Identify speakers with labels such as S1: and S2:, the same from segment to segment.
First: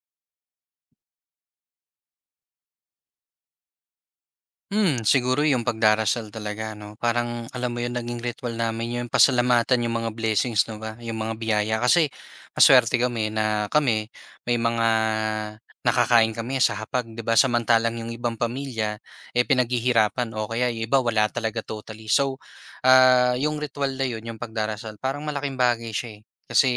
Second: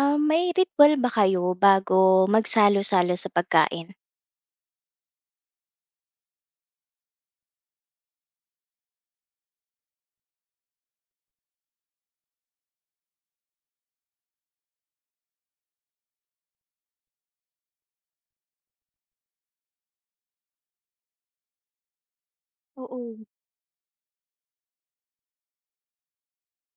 S1: Ah, may ritual ba kayo bago magsalo-salo sa pagkain?
S2: Siguro yung pagdarasal talaga 'no. Parang alam mo yun, naging ritual namin yung pasalamatan yung mga blessings 'no ba, yung mga biyaya. Kasi masuwerte kami na kami may mga nakakain kami sa hapag 'di ba, samantalang yung ibang pamilya, eh, pinaghihirapan o kaya yung iba wala talaga totally. So,
S1: Oo.
S2: ah, yung ritual na yun, yung pagdarasal parang malaking bagay siya, eh. Kasi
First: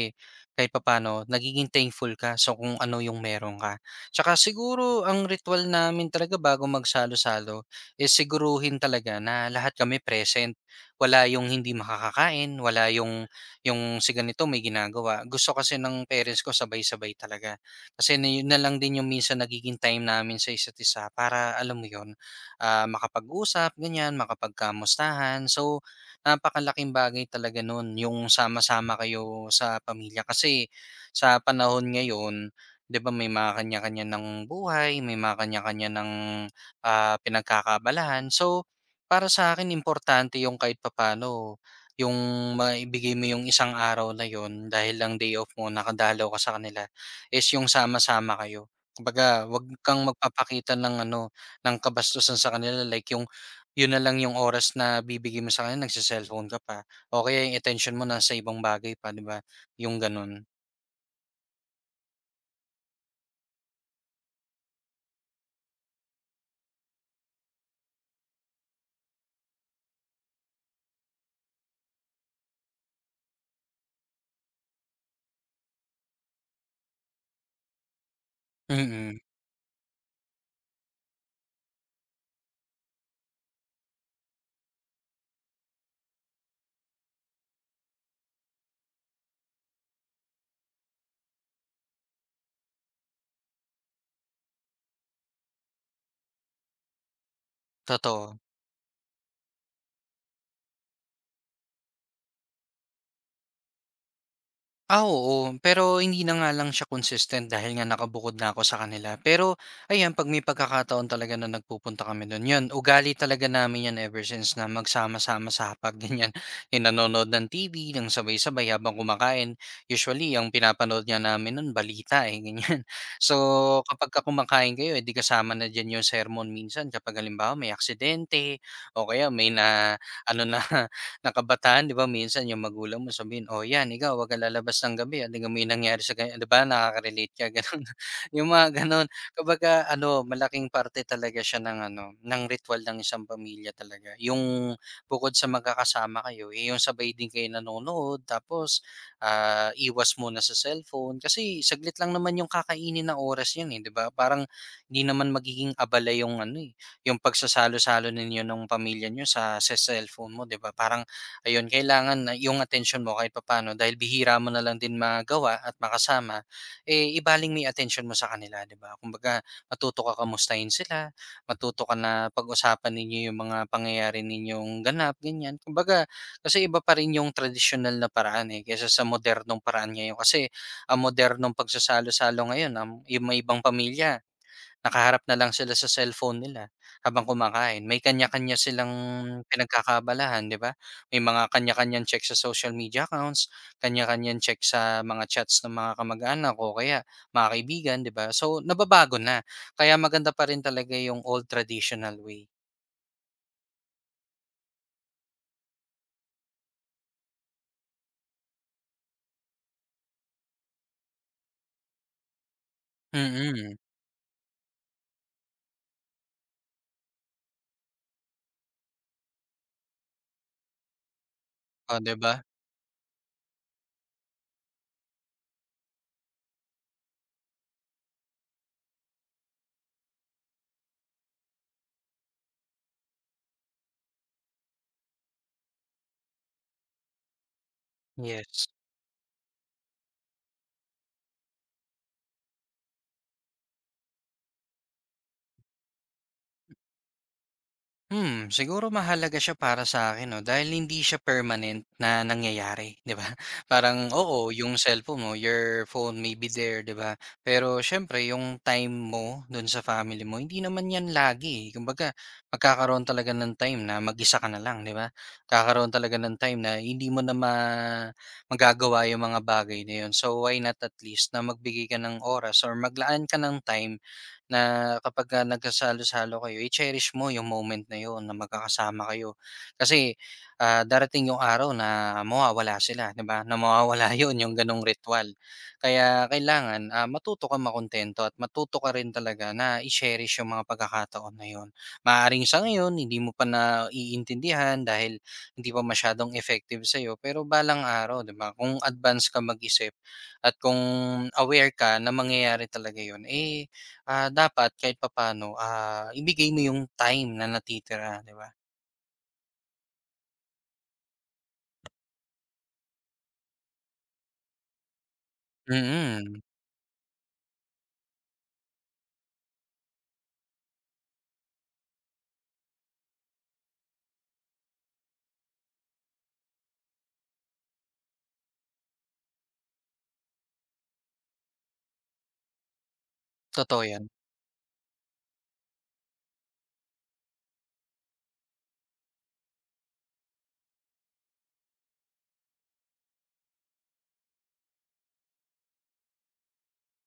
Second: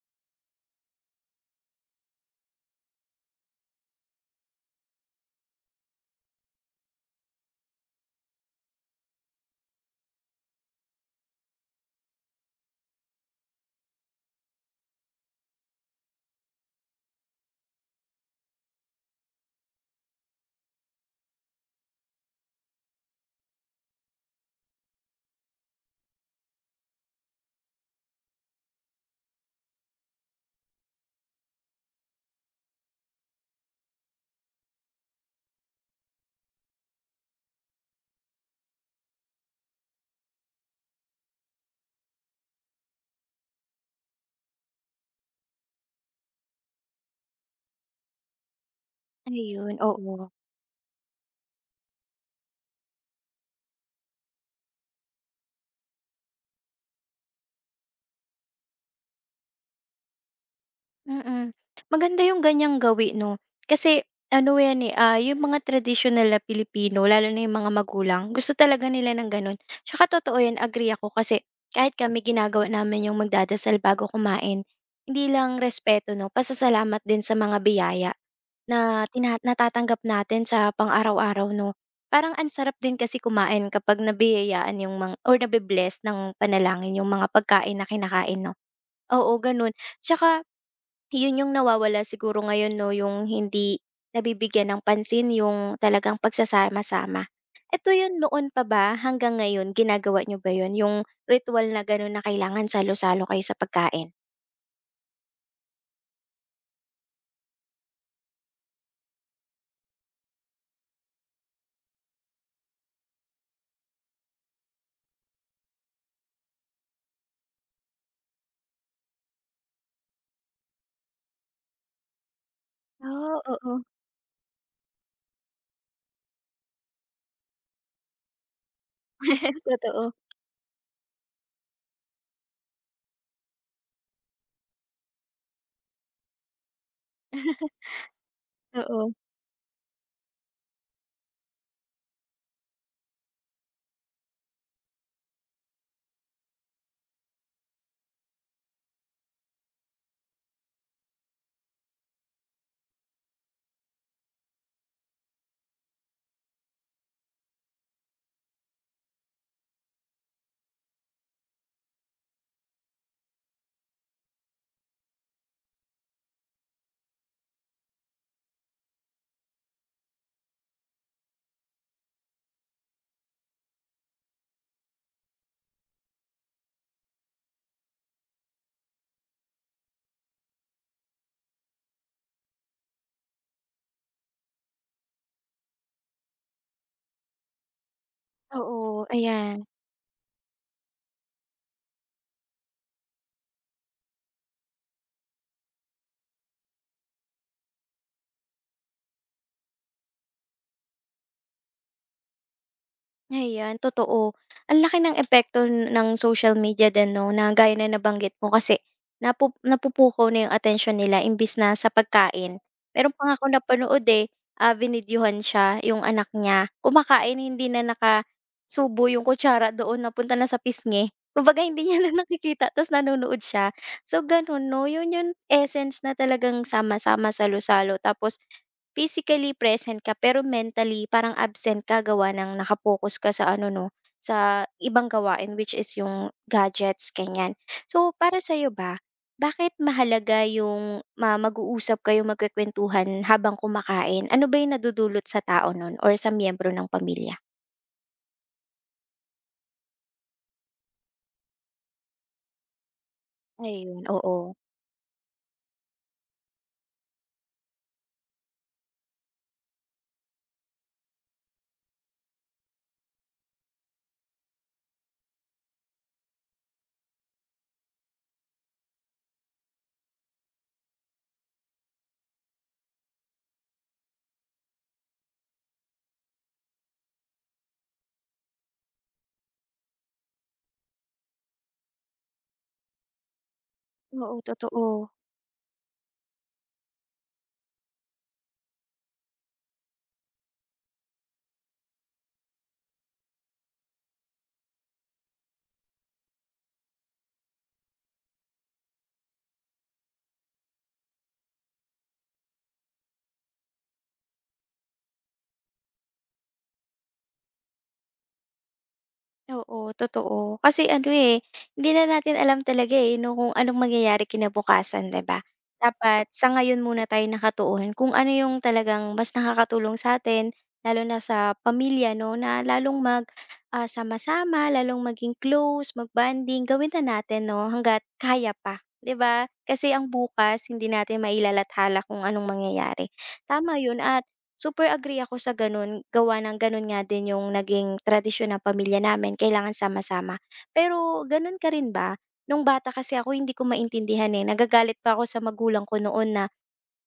S2: kahit papaano nagiging thankful ka so kung ano yung meron ka. Tsaka siguro ang ritual namin talaga bago magsalo-salo is siguruhin talaga na lahat kami present. Wala yung hindi makakakain, wala yung si ganito may ginagawa. Gusto kasi ng parents ko sabay-sabay talaga. Kasi na, yun na lang din yung minsan nagiging time namin sa isa't isa para alam mo yun, ah, makapag-usap, ganyan, makapagkamustahan. So, napakalaking bagay talaga nun yung sama-sama kayo sa pamilya. Kasi sa panahon ngayon, 'di ba may mga kanya-kanya ng buhay, may mga kanya-kanya ng ah, pinagkakaabalahan. So, para sa akin importante yung kahit papano yung maibigay mo yung isang araw na yon dahil lang day off mo, nakadalaw ka sa kanila, is yung sama-sama kayo. Kumbaga, wag
S1: Ayun,
S2: kang
S1: oo.
S2: magpapakita ng ano, ng kabastusan sa kanila like yung yun na lang yung oras na bibigay mo sa kanila nagse-cellphone ka pa o kaya yung attention mo nasa ibang bagay pa, 'di ba? Yung gano'n.
S1: Mm. Maganda yung ganyang gawin 'no, kasi ano yan, eh, yung mga tradisyonal na Pilipino lalo na yung mga magulang gusto talaga nila ng gano'n. Tsaka totoo yan, agree ako kasi kahit kami ginagawa namin yung magdadasal bago kumain. Hindi lang respeto 'no, pasasalamat din sa mga biyaya. Na
S2: Mm,
S1: natatanggap natin sa pang-araw-araw 'no. Parang ang sarap din kasi kumain kapag nabiyayaan yung mga or nabibless ng panalangin yung mga pagkain na kinakain 'no. Oo, gano'n. Tsaka yun yung nawawala siguro ngayon 'no, yung hindi nabibigyan ng pansin yung talagang pagsasama-sama. Eto yun,
S2: totoo.
S1: noon pa ba hanggang ngayon ginagawa nyo ba yun, yung ritual na gano'n na kailangan salo-salo kayo sa pagkain?
S2: Ah, oo. Pero hindi na nga lang siya consistent dahil nga nakabukod na ako sa kanila. Pero ayan, 'pag may pagkakataon talaga na nagpupunta kami do'n, 'yun, ugali talaga namin 'yan ever since na magsama-sama sa hapag, ganyan. Yung nanonood ng TV ng sabay-sabay habang kumakain. Usually ang pinapanood nga namin no'n balita, eh, ganyan. So,
S1: Oo, oo.
S2: kapagka kumakain kayo, eh, 'di kasama na diyan yung sermon minsan kapag halimbawa may aksidente o kaya may na
S1: Totoo.
S2: ano na ng kabataan, 'di ba, minsan yung magulang mo sabihin, "Oh, 'yan ikaw 'wag ka lalabas ng gabi at tingnan mo yung nangyari sa ganyan." 'Di ba, nakaka-relate ka gano'n, yung mga gano'n.
S1: Oo.
S2: Kumbaga ano, malaking parte talaga siya ng ano, ng ritual ng isang pamilya talaga. Yung bukod sa magkakasama kayo, eh, yung sabay din kayo nanonood tapos, ah, iwas muna sa cellphone kasi saglit lang naman yung kakainin na oras yun eh, 'di ba? Parang hindi naman magiging abala yung ano, eh, yung pagsasalo-salo ninyo nung pamilya niyo sa cellphone mo, 'di ba? Parang ayun kailangan na yung attention mo kahit papaano dahil bihira mo na lang din magawa at makasama, eh, ibaling mo yung atensyon mo sa kanila, 'di ba? Kumbaga matuto ka kamustahin sila, matuto ka na pag-usapan ninyo yung mga pangyayari ninyong ganap, ganyan. Kumbaga kasi iba pa rin yung traditional na paraan eh kaysa sa modernong paraan ngayon kasi ang modernong pagsasalo-salo ngayon, ang yung may ibang pamilya nakaharap na lang sila sa cellphone nila habang kumakain. May kanya-kanya silang
S1: Oo, ayan.
S2: pinagkakaabalahan, 'di ba? May mga kanya-kanyang check sa social media accounts, kanya-kanyang check sa mga chats ng mga kamag-anak o kaya mga kaibigan, 'di ba? So, nababago na. Kaya maganda pa rin talaga yung old traditional way.
S1: Ayan, totoo. Ang laki ng epekto ng social media din 'no, na gaya ng nabanggit mo kasi napupuko na yung atensyon nila imbis na sa pagkain. Meron pa nga akong
S2: Mm.
S1: napanood, eh, binidyuhan siya, yung anak niya, kumakain hindi na nakasubo yung kutsara doon, napunta na sa pisngi. Kumbaga hindi
S2: Oh,
S1: niya na
S2: 'di ba?
S1: nakikita ta's nanonood siya. So gano'n 'no, yun yung essence na talagang sama-sama, salo-salo tapos physically present ka pero mentally parang absent ka gawa ng nakapokus ka sa ano 'no, sa ibang gawain which is yung gadgets ganyan. So para
S2: Yes.
S1: sa'yo ba, bakit mahalaga yung mag-uusap kayo, magkwekwentuhan habang kumakain? Ano ba yung nadudulot sa tao nun or sa miyembro ng pamilya?
S2: Siguro mahalaga siya para sa akin, 'no, dahil hindi siya permanent na nangyayari, 'di ba?
S1: Ayun,
S2: Parang oo,
S1: oo.
S2: yung cellphone mo, your phone may be there, 'di ba? Pero siyempre yung time mo dun sa family mo, hindi naman 'yan lagi, eh. Kumbaga magkakaroon talaga ng time na mag-isa ka na lang, 'di ba? Kakaroon talaga ng time na hindi mo na magagawa yung mga bagay na yun. So, why not at least na magbigay ka ng oras or maglaan ka ng time na kapagka nagsasalo-salo kayo, i-cherish mo yung moment na yun na magkakasama kayo. Kasi, ah, darating yung araw na mawawala sila, 'di ba? Na mawawala yun,
S1: Oo,
S2: yung ganong
S1: totoo.
S2: ritual. Kaya kailangan, ah, matuto ka makontento at matuto ka rin talaga na i-cherish yung mga pagkakataon na yon. Maaring sa ngayon, hindi mo pa naiintindihan dahil hindi pa masyadong effective sa'yo. Pero balang araw, di ba? Kung advance ka mag-isip at kung aware ka na mangyayari talaga yon, eh ah, dapat kahit papaano, ah, ibigay mo yung time na natitira, 'di ba?
S1: Oo, totoo. Kasi ano, eh, hindi na natin alam talaga, eh, 'no, kung anong mangyayari kinabukasan, 'di ba? Dapat
S2: Mm,
S1: sa ngayon muna tayo nakatuon kung ano yung talagang mas nakakatulong sa'tin, lalo na sa pamilya, 'no, na lalong sama-sama, lalong maging close, magbanding, gawin na natin, 'no, hangga't kaya pa, 'di ba? Kasi ang bukas hindi natin mailalathala kung anong mangyayari. Tama
S2: totoo 'yan.
S1: yun at super agree ako sa gano'n, gawa ng gano'n nga din yung naging tradisyon ng pamilya namin kailangan sama-sama. Pero gano'n ka rin ba? Nung bata kasi ako hindi ko maintindihan, eh, nagagalit pa ako sa magulang ko noon na,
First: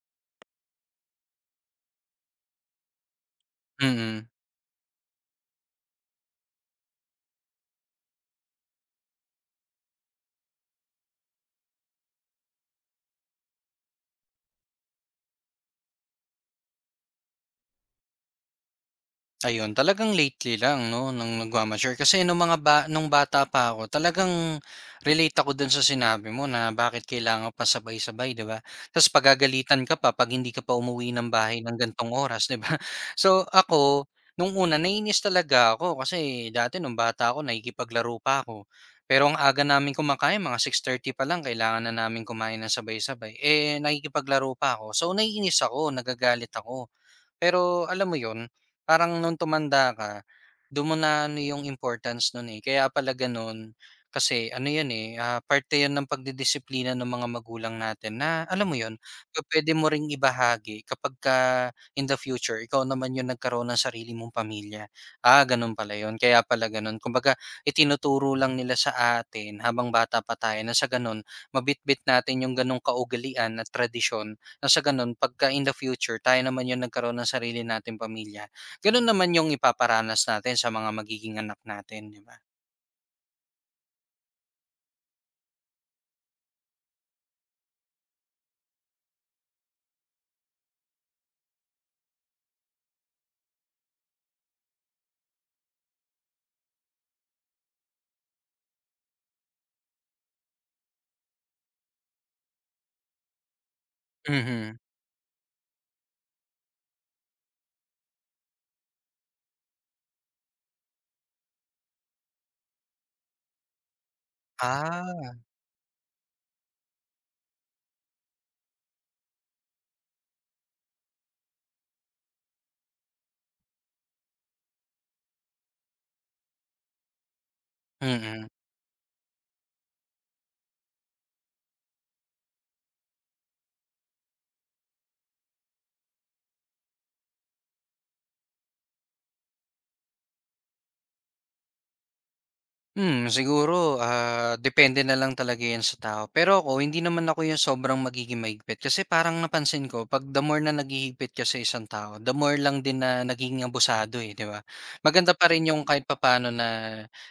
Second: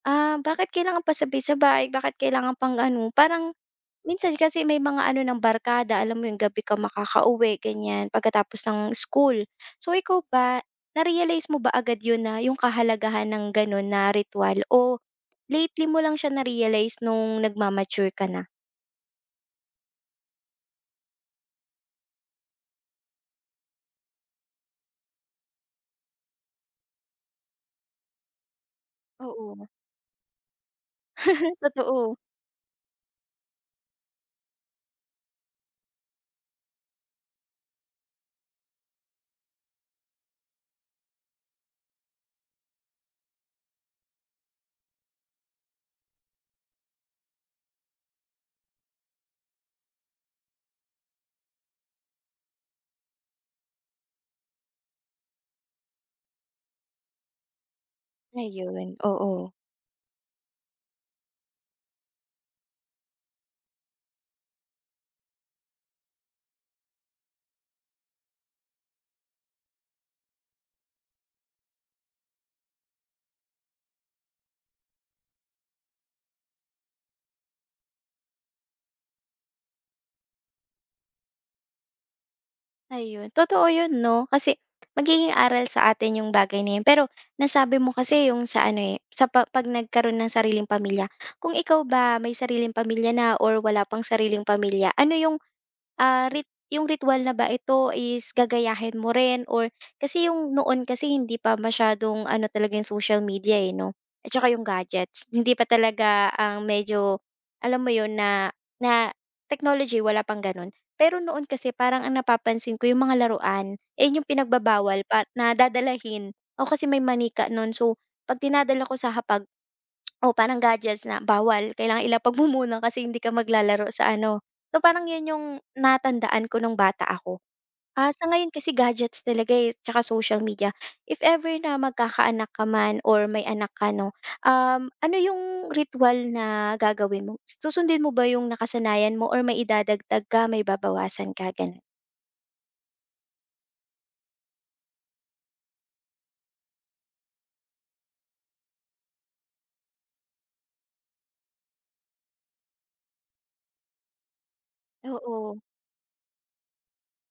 S1: "Ah, bakit kailangan pa pasabay-sabay, bakit kailangan pang ano," parang.
S2: Mm.
S1: Minsan kasi may mga ano ng barkada, alam mo yung gabi ka makakauwi ganyan, pagkatapos ng school. So ikaw ba, na-realize mo ba agad yun na yung kahalagahan ng gano'n na ritual o lately mo lang siya na-realize nung nagma-mature ka na?
S2: Ayun, talagang lately lang 'no, nang nagma kasi nung mga ba nung bata pa ako talagang relate ako dun sa sinabi mo na bakit kailangan pa sabay-sabay, 'di ba? Ta's
S1: Oo,
S2: pagagalitan ka pa 'pag hindi ka pa umuwi ng bahay ng gantong
S1: totoo.
S2: oras, 'di ba? So, ako nung una naiinis talaga ako kasi dati nung bata ako nakikipaglaro pa ako. Pero ang aga naming kumakain mga 6:30 pa lang kailangan na naming kumain ng sabay-sabay, eh, nakikipaglaro pa ako. So, naiinis ako, nagagalit ako. Pero alam mo 'yun, parang nung tumanda ka, dun mo na ano yung importance nun, eh. Kaya pala ganun, kasi ano 'yan, eh, ah, parte 'yan ng pagdidisiplina ng mga magulang natin na alam mo
S1: Ayun,
S2: 'yun,
S1: oo.
S2: pa- pwede mo ring ibahagi kapagka in the future ikaw naman yung nagkaroon ng sarili mong pamilya. Ah, ganun pala 'yun, kaya pala ganun. Kumbaga itinuturo lang nila sa atin habang bata pa tayo na sa ganun mabitbit natin yung gano'ng kaugalian at tradisyon na sa gano'n pagka in the future tayo naman 'yung nagkaroon ng sarili nating pamilya, gano'n naman 'yung ipaparanas natin sa mga magiging anak natin, 'di ba?
S1: Ayun, totoo yun 'no, kasi magiging aral sa atin yung bagay na yun. Pero nasabi mo kasi yung sa ano, eh, sa 'pag nagkaroon ng sariling pamilya. Kung ikaw ba may sariling pamilya na or wala pang sariling pamilya, ano yung ritual na ba ito is gagayahin mo rin or kasi yung noon kasi hindi pa masyadong ano talaga yung social media, eh, 'no? At saka yung
S2: Mhm.
S1: gadgets, hindi pa talaga ang medyo alam mo yun na na technology wala pang gano'n. Pero noon kasi parang ang napapansin ko yung mga laruan, eh yung pinagbabawal pa
S2: Ah,
S1: na dadalhin, o kasi may manika nun so 'pag dinadala ko sa hapag, o parang gadgets na bawal, kailangan ilapag mo muna kasi hindi ka maglalaro sa ano. So, parang 'yun yung natandaan ko nung bata ako. Ah, sa
S2: mm.
S1: ngayon kasi gadgets talaga, eh, tsaka social media. If ever na magkakaanak ka man or may anak ka 'no, ano yung ritual na gagawin mo? Susundin mo ba yung nakasanayan mo or may idadagdag ka, may babawasan ka, gano'n?
S2: Siguro, ah, depende na lang talaga 'yan sa tao. Pero ako, hindi naman ako 'yung sobrang magiging mahigpit kasi parang napansin ko 'pag the more na naghihigpit ka sa isang tao, the more lang din na nagiging abusado, eh, 'di ba? Maganda pa
S1: Oo.
S2: rin 'yung kahit papaano na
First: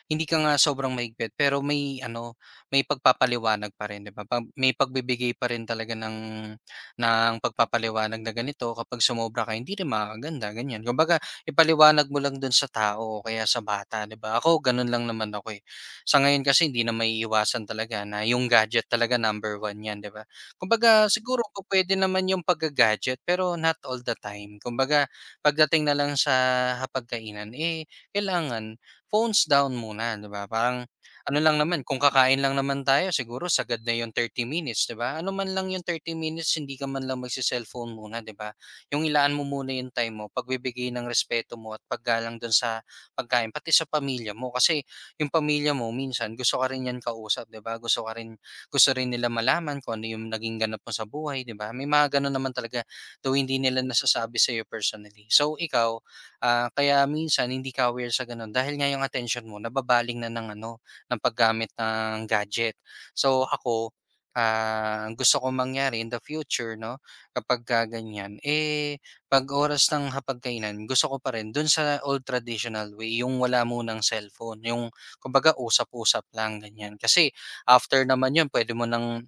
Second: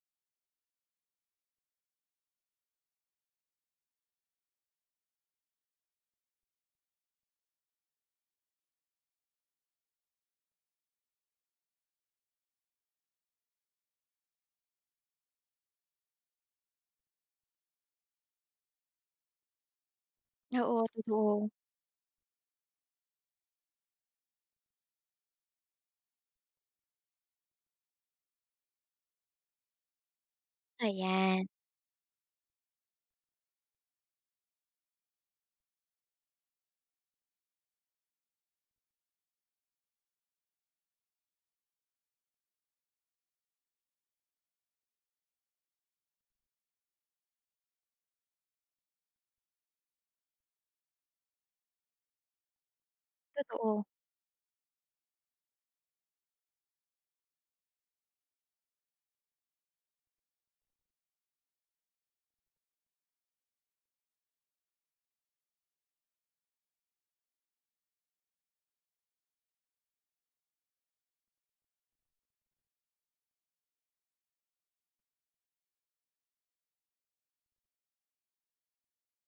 S2: hindi ka nga sobrang mahigpit pero may ano, may pagpapaliwanag pa rin, 'di ba? Pag may pagbibigay pa rin talaga ng pagpapaliwanag na ganito kapag sumobra ka hindi rin makakaganda, ganiyan. Kumbaga ipaliwanag mo lang dun sa tao o kaya sa bata, 'di ba? Ako ganun lang naman ako, eh. Sa ngayon kasi hindi na maiiwasan talaga na yung gadget talaga number one 'yan, 'di ba?
S1: Oo,
S2: Kumbaga siguro
S1: totoo.
S2: pupuwede naman yung pagga-gadget pero not all the time. Kumbaga pagdating na lang sa hapagkainan, eh, kailangan phones down muna, 'di ba? Parang ano
S1: Ayan.
S2: lang naman, kung kakain lang naman tayo siguro sagad na yung 30 minutes, 'di ba? Ano man lang yung 30 minutes, hindi ka man lang magse-cellphone muna, 'di ba? Yung ilaan mo muna yung time mo, pagbibigay ng respeto mo at paggalang dun sa pagkain, pati sa pamilya mo. Kasi yung pamilya mo, minsan gusto ka rin yan kausap, di ba? Gusto ka rin, gusto rin nila malaman kung ano yung naging ganap mo sa buhay, di ba? May mga ganun naman talaga, though hindi nila
S1: Totoo.
S2: nasasabi sa iyo personally. So, ikaw, ah, kaya minsan hindi ka aware sa ganun dahil nga yung attention mo, nababaling na ng ano, ng paggamit ng gadget. So, ako, ah, gusto ko mangyari in the future, no? Kapagka ganyan, eh, 'pag oras ng hapagkainan gusto ko pa rin dun sa old traditional way, yung wala munang cellphone, yung kumbaga usap-usap lang ganyan. Kasi after naman yun puwede mo ng,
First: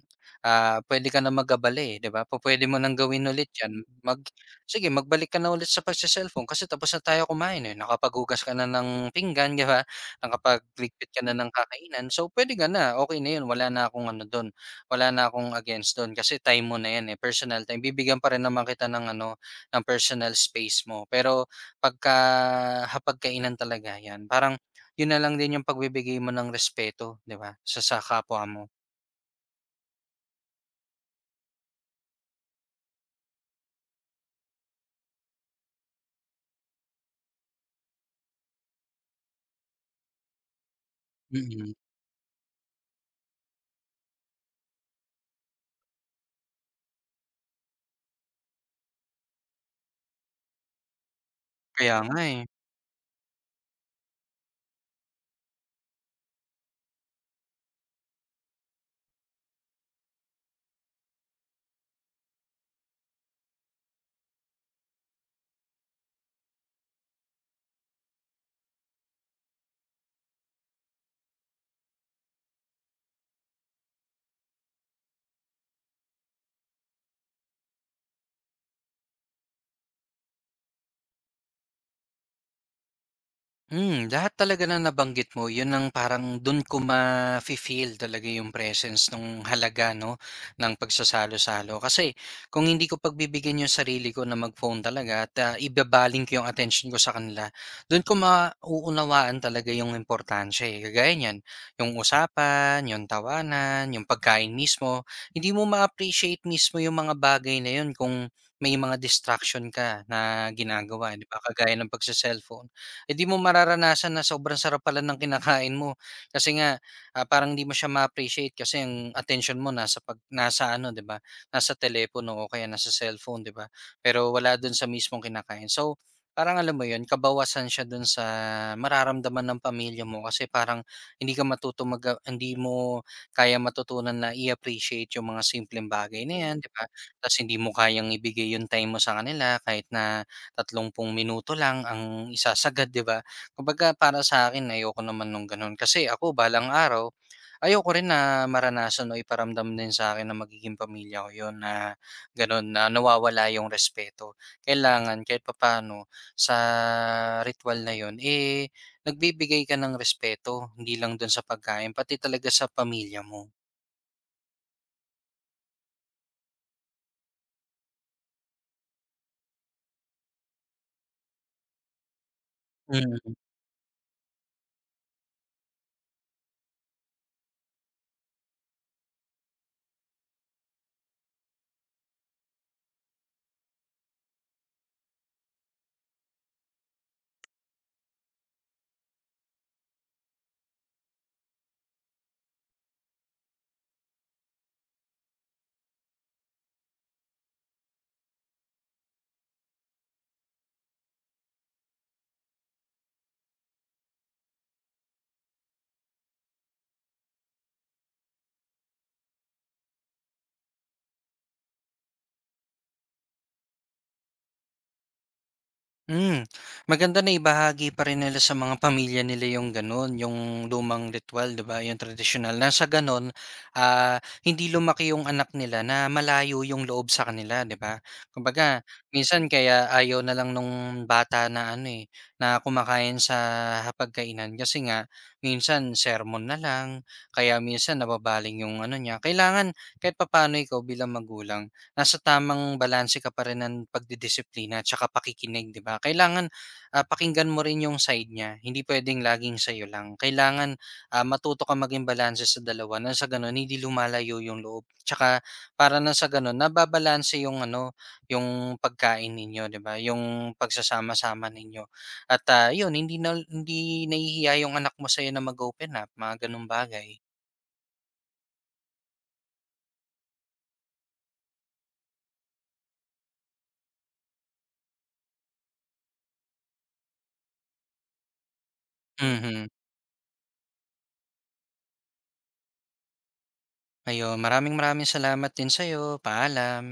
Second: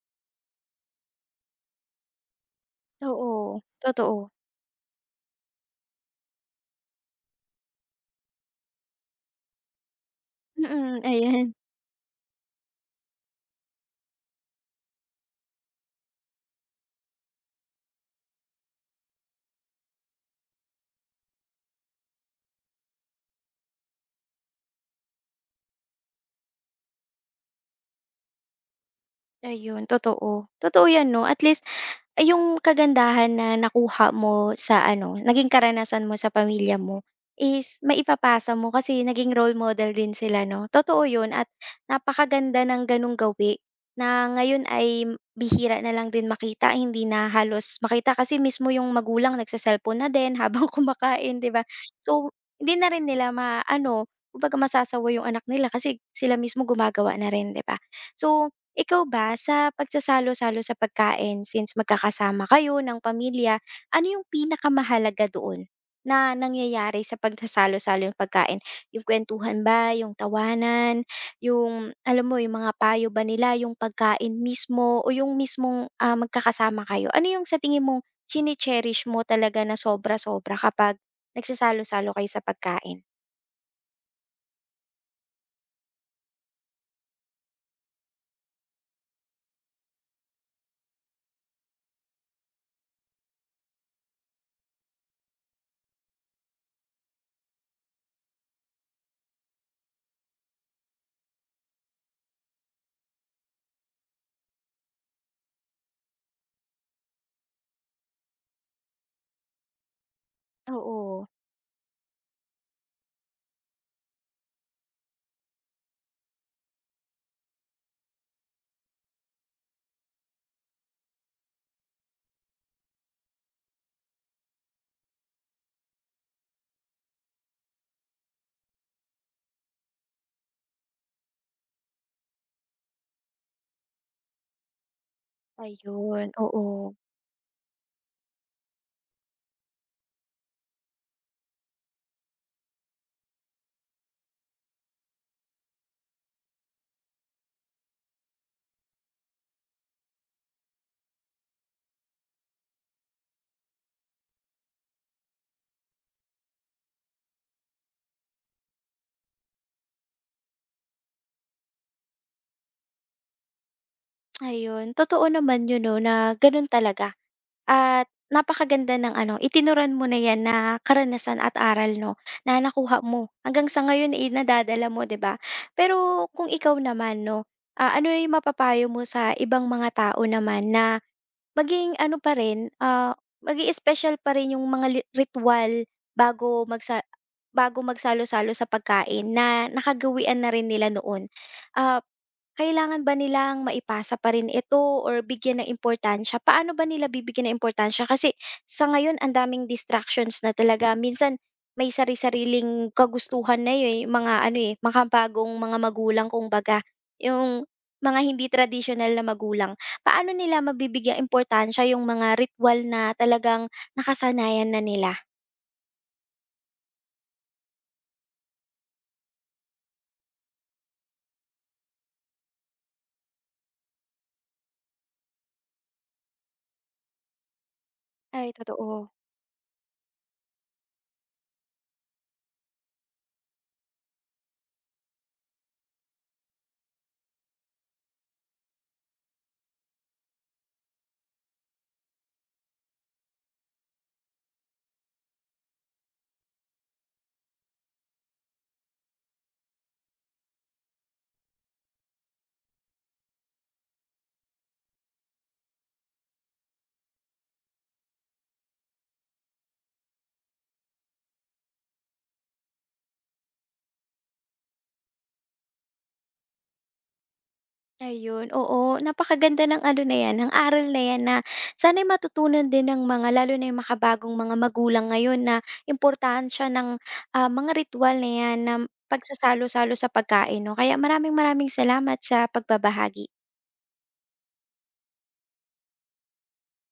S2: ah, puwede ka na mag-abala, eh, 'di ba? Pupuwede mo ng gawin ulit
S1: Oo,
S2: yan,
S1: totoo.
S2: mag sige magbalik ka na ulit sa pagse-cellphone kasi tapos na tayo kumain, eh, nakapaghugas ka na ng pinggan, 'di ba?
S1: Mm,
S2: Nakapagligpit ka na
S1: ayan.
S2: ng kakainan, so puwede ka na, okay na yun, wala na akong ano dun. Wala na akong against do'n kasi time mo na 'yan, eh, personal time. Bibigyan pa rin naman kita ng ano, ng personal space mo. Pero pagka hapagkainan talaga 'yan, parang 'yun na lang din yung pagbibigay mo ng respeto, 'di ba, sa kapwa mo.
S1: Ayun, totoo. Totoo 'yan 'no, at least. Ay, yung kagandahan na nakuha mo sa ano, naging karanasan mo sa pamilya mo is maipapasa mo kasi naging role model din sila 'no. Totoo 'yun at
S2: Mm,
S1: napakaganda ng gano'ng gawi na ngayon ay bihira na lang din makita, hindi na halos makita kasi mismo yung magulang nagse-cellphone na din habang kumakain, 'di ba?
S2: kaya nga,
S1: So,
S2: eh.
S1: hindi na rin nila ano, kumbaga masasawa yung anak nila kasi sila mismo gumagawa na rin, 'di ba? So ikaw ba, sa pagsasalo-salo sa pagkain since magkakasama kayo ng pamilya, ano yung pinakamahalaga doon na nangyayari sa pagsasalo-salo ng pagkain? Yung kwentuhan ba, yung tawanan, yung alam mo yung mga payo ba nila, yung pagkain mismo o yung mismong, magkakasama kayo? Ano yung sa tingin mong chine-cherish mo talaga na sobra-sobra kapag nagsasalo-salo kayo sa pagkain?
S2: Lahat talaga na nabanggit mo, yun ang parang dun ko mafe-feel talaga yung presence nung halaga, no, ng pagsasalo-salo. Kasi kung hindi ko pagbibigyan yung sarili ko na mag-phone talaga at ah, ibabaling ko yung attention ko sa kanila, dun ko mauunawaan talaga yung importansya. Eh. Kagaya niyan, yung usapan, yung tawanan, yung pagkain mismo, hindi mo ma-appreciate mismo yung mga bagay na yun kung may mga distraction ka na ginagawa, di
S1: Oo,
S2: ba? Kagaya ng pagsa-cellphone hindi mo mararanasan na sobrang sarap pala ng kinakain mo. Kasi nga, ah, parang hindi mo siya ma-appreciate kasi ang attention mo nasa nasa ano, 'di ba? Nasa telepono o kaya nasa cellphone, 'di ba? Pero wala dun sa mismong kinakain. So, parang alam mo 'yun, kabawasan siya dun sa mararamdaman ng pamilya mo kasi parang hindi ka matuto hindi mo kaya matutunan na i-appreciate yung mga simpleng bagay na mm. 'Yan,
S1: oo.
S2: 'di ba? Tapos hindi mo kayang ibigay yung time mo sa kanila kahit na 30 minuto lang ang isasagad, 'di ba? Kumbaga para sa akin ayoko naman nung gano'n kasi ako balang araw, ayoko rin na maranasan o iparamdam din sa akin na magiging pamilya ko 'yun na gano'n, na nawawala yung respeto. Kailangan kahit papano sa ritual na 'yun, eh, nagbibigay ka ng respeto, hindi lang dun sa pagkain pati talaga sa pamilya mo.
S1: Ayun, totoo naman yun 'no, na ganun talaga. At napakaganda ng ano, itinuran mo na 'yan na karanasan at aral 'no, na nakuha mo.
S2: Mm.
S1: Hanggang sa ngayon, eh, nadadala mo, 'di ba? Pero kung ikaw naman 'no, ano yung mapapayo mo sa ibang mga tao naman na maging ano pa rin, maging espesyal pa rin yung mga ritwal bago magsa bago magsalo-salo sa pagkain na nakagawian na rin nila noon? Ah, kailangan ba nilang maipasa pa rin ito or bigyan ng importansya? Paano ba nila bibigyan ng importansya? Kasi sa ngayon ang daming distractions na talaga minsan may sari-sariling kagustuhan na yun, eh, yung mga ano eh, mga bagong mga magulang kung kumbaga, yung mga hindi traditional na magulang. Paano nila mabibigyang importansya yung mga ritual na talagang nakasanayan na nila?
S2: Hmm, Maganda na ibahagi pa rin nila sa mga pamilya nila yung gano'n, yung lumang ritual, 'di ba, yung tradisyonal na sa gano'n, ah, hindi lumaki yung anak nila na malayo yung loob sa kanila 'di ba?
S1: Ay,
S2: Kumbaga
S1: totoo.
S2: minsan kaya ayaw na lang nung bata na ano, eh, na kumakain sa hapagkainan kasi nga minsan sermon na lang, kaya minsan nababaling yung ano niya. Kailangan kahit papaano ikaw bilang magulang nasa tamang balanse ka pa rin ng pagdidisiplina at saka pakikinig, 'di ba? Kailangan, ah, pakinggan mo rin yung side niya, hindi puwedeng laging sa'yo lang. Kailangan, ah, matuto ka maging balanse sa dalawa na sa gano'n hindi lumalayo yung loob. Tsaka para nang sa gano'n nababalanse yung ano, yung pagkain ninyo, 'di ba? Yung pagsasama-sama ninyo at, ah, yun hindi na hindi nahihiya yung anak mo sa'yo na mag-open up, mga gano'ng bagay.
S1: Ayun, oo. Napakaganda ng ano na 'yan, ng aral na 'yan na sana'y matutunan din ng mga lalo na yung makabagong mga magulang ngayon na importansya ng, mga ritual na 'yan na
S2: Mhm.
S1: pagsasalo-salo sa pagkain 'no. Kaya maraming maraming salamat sa pagbabahagi.
S2: Ayun, maraming maraming salamat din sa'yo. Paalam.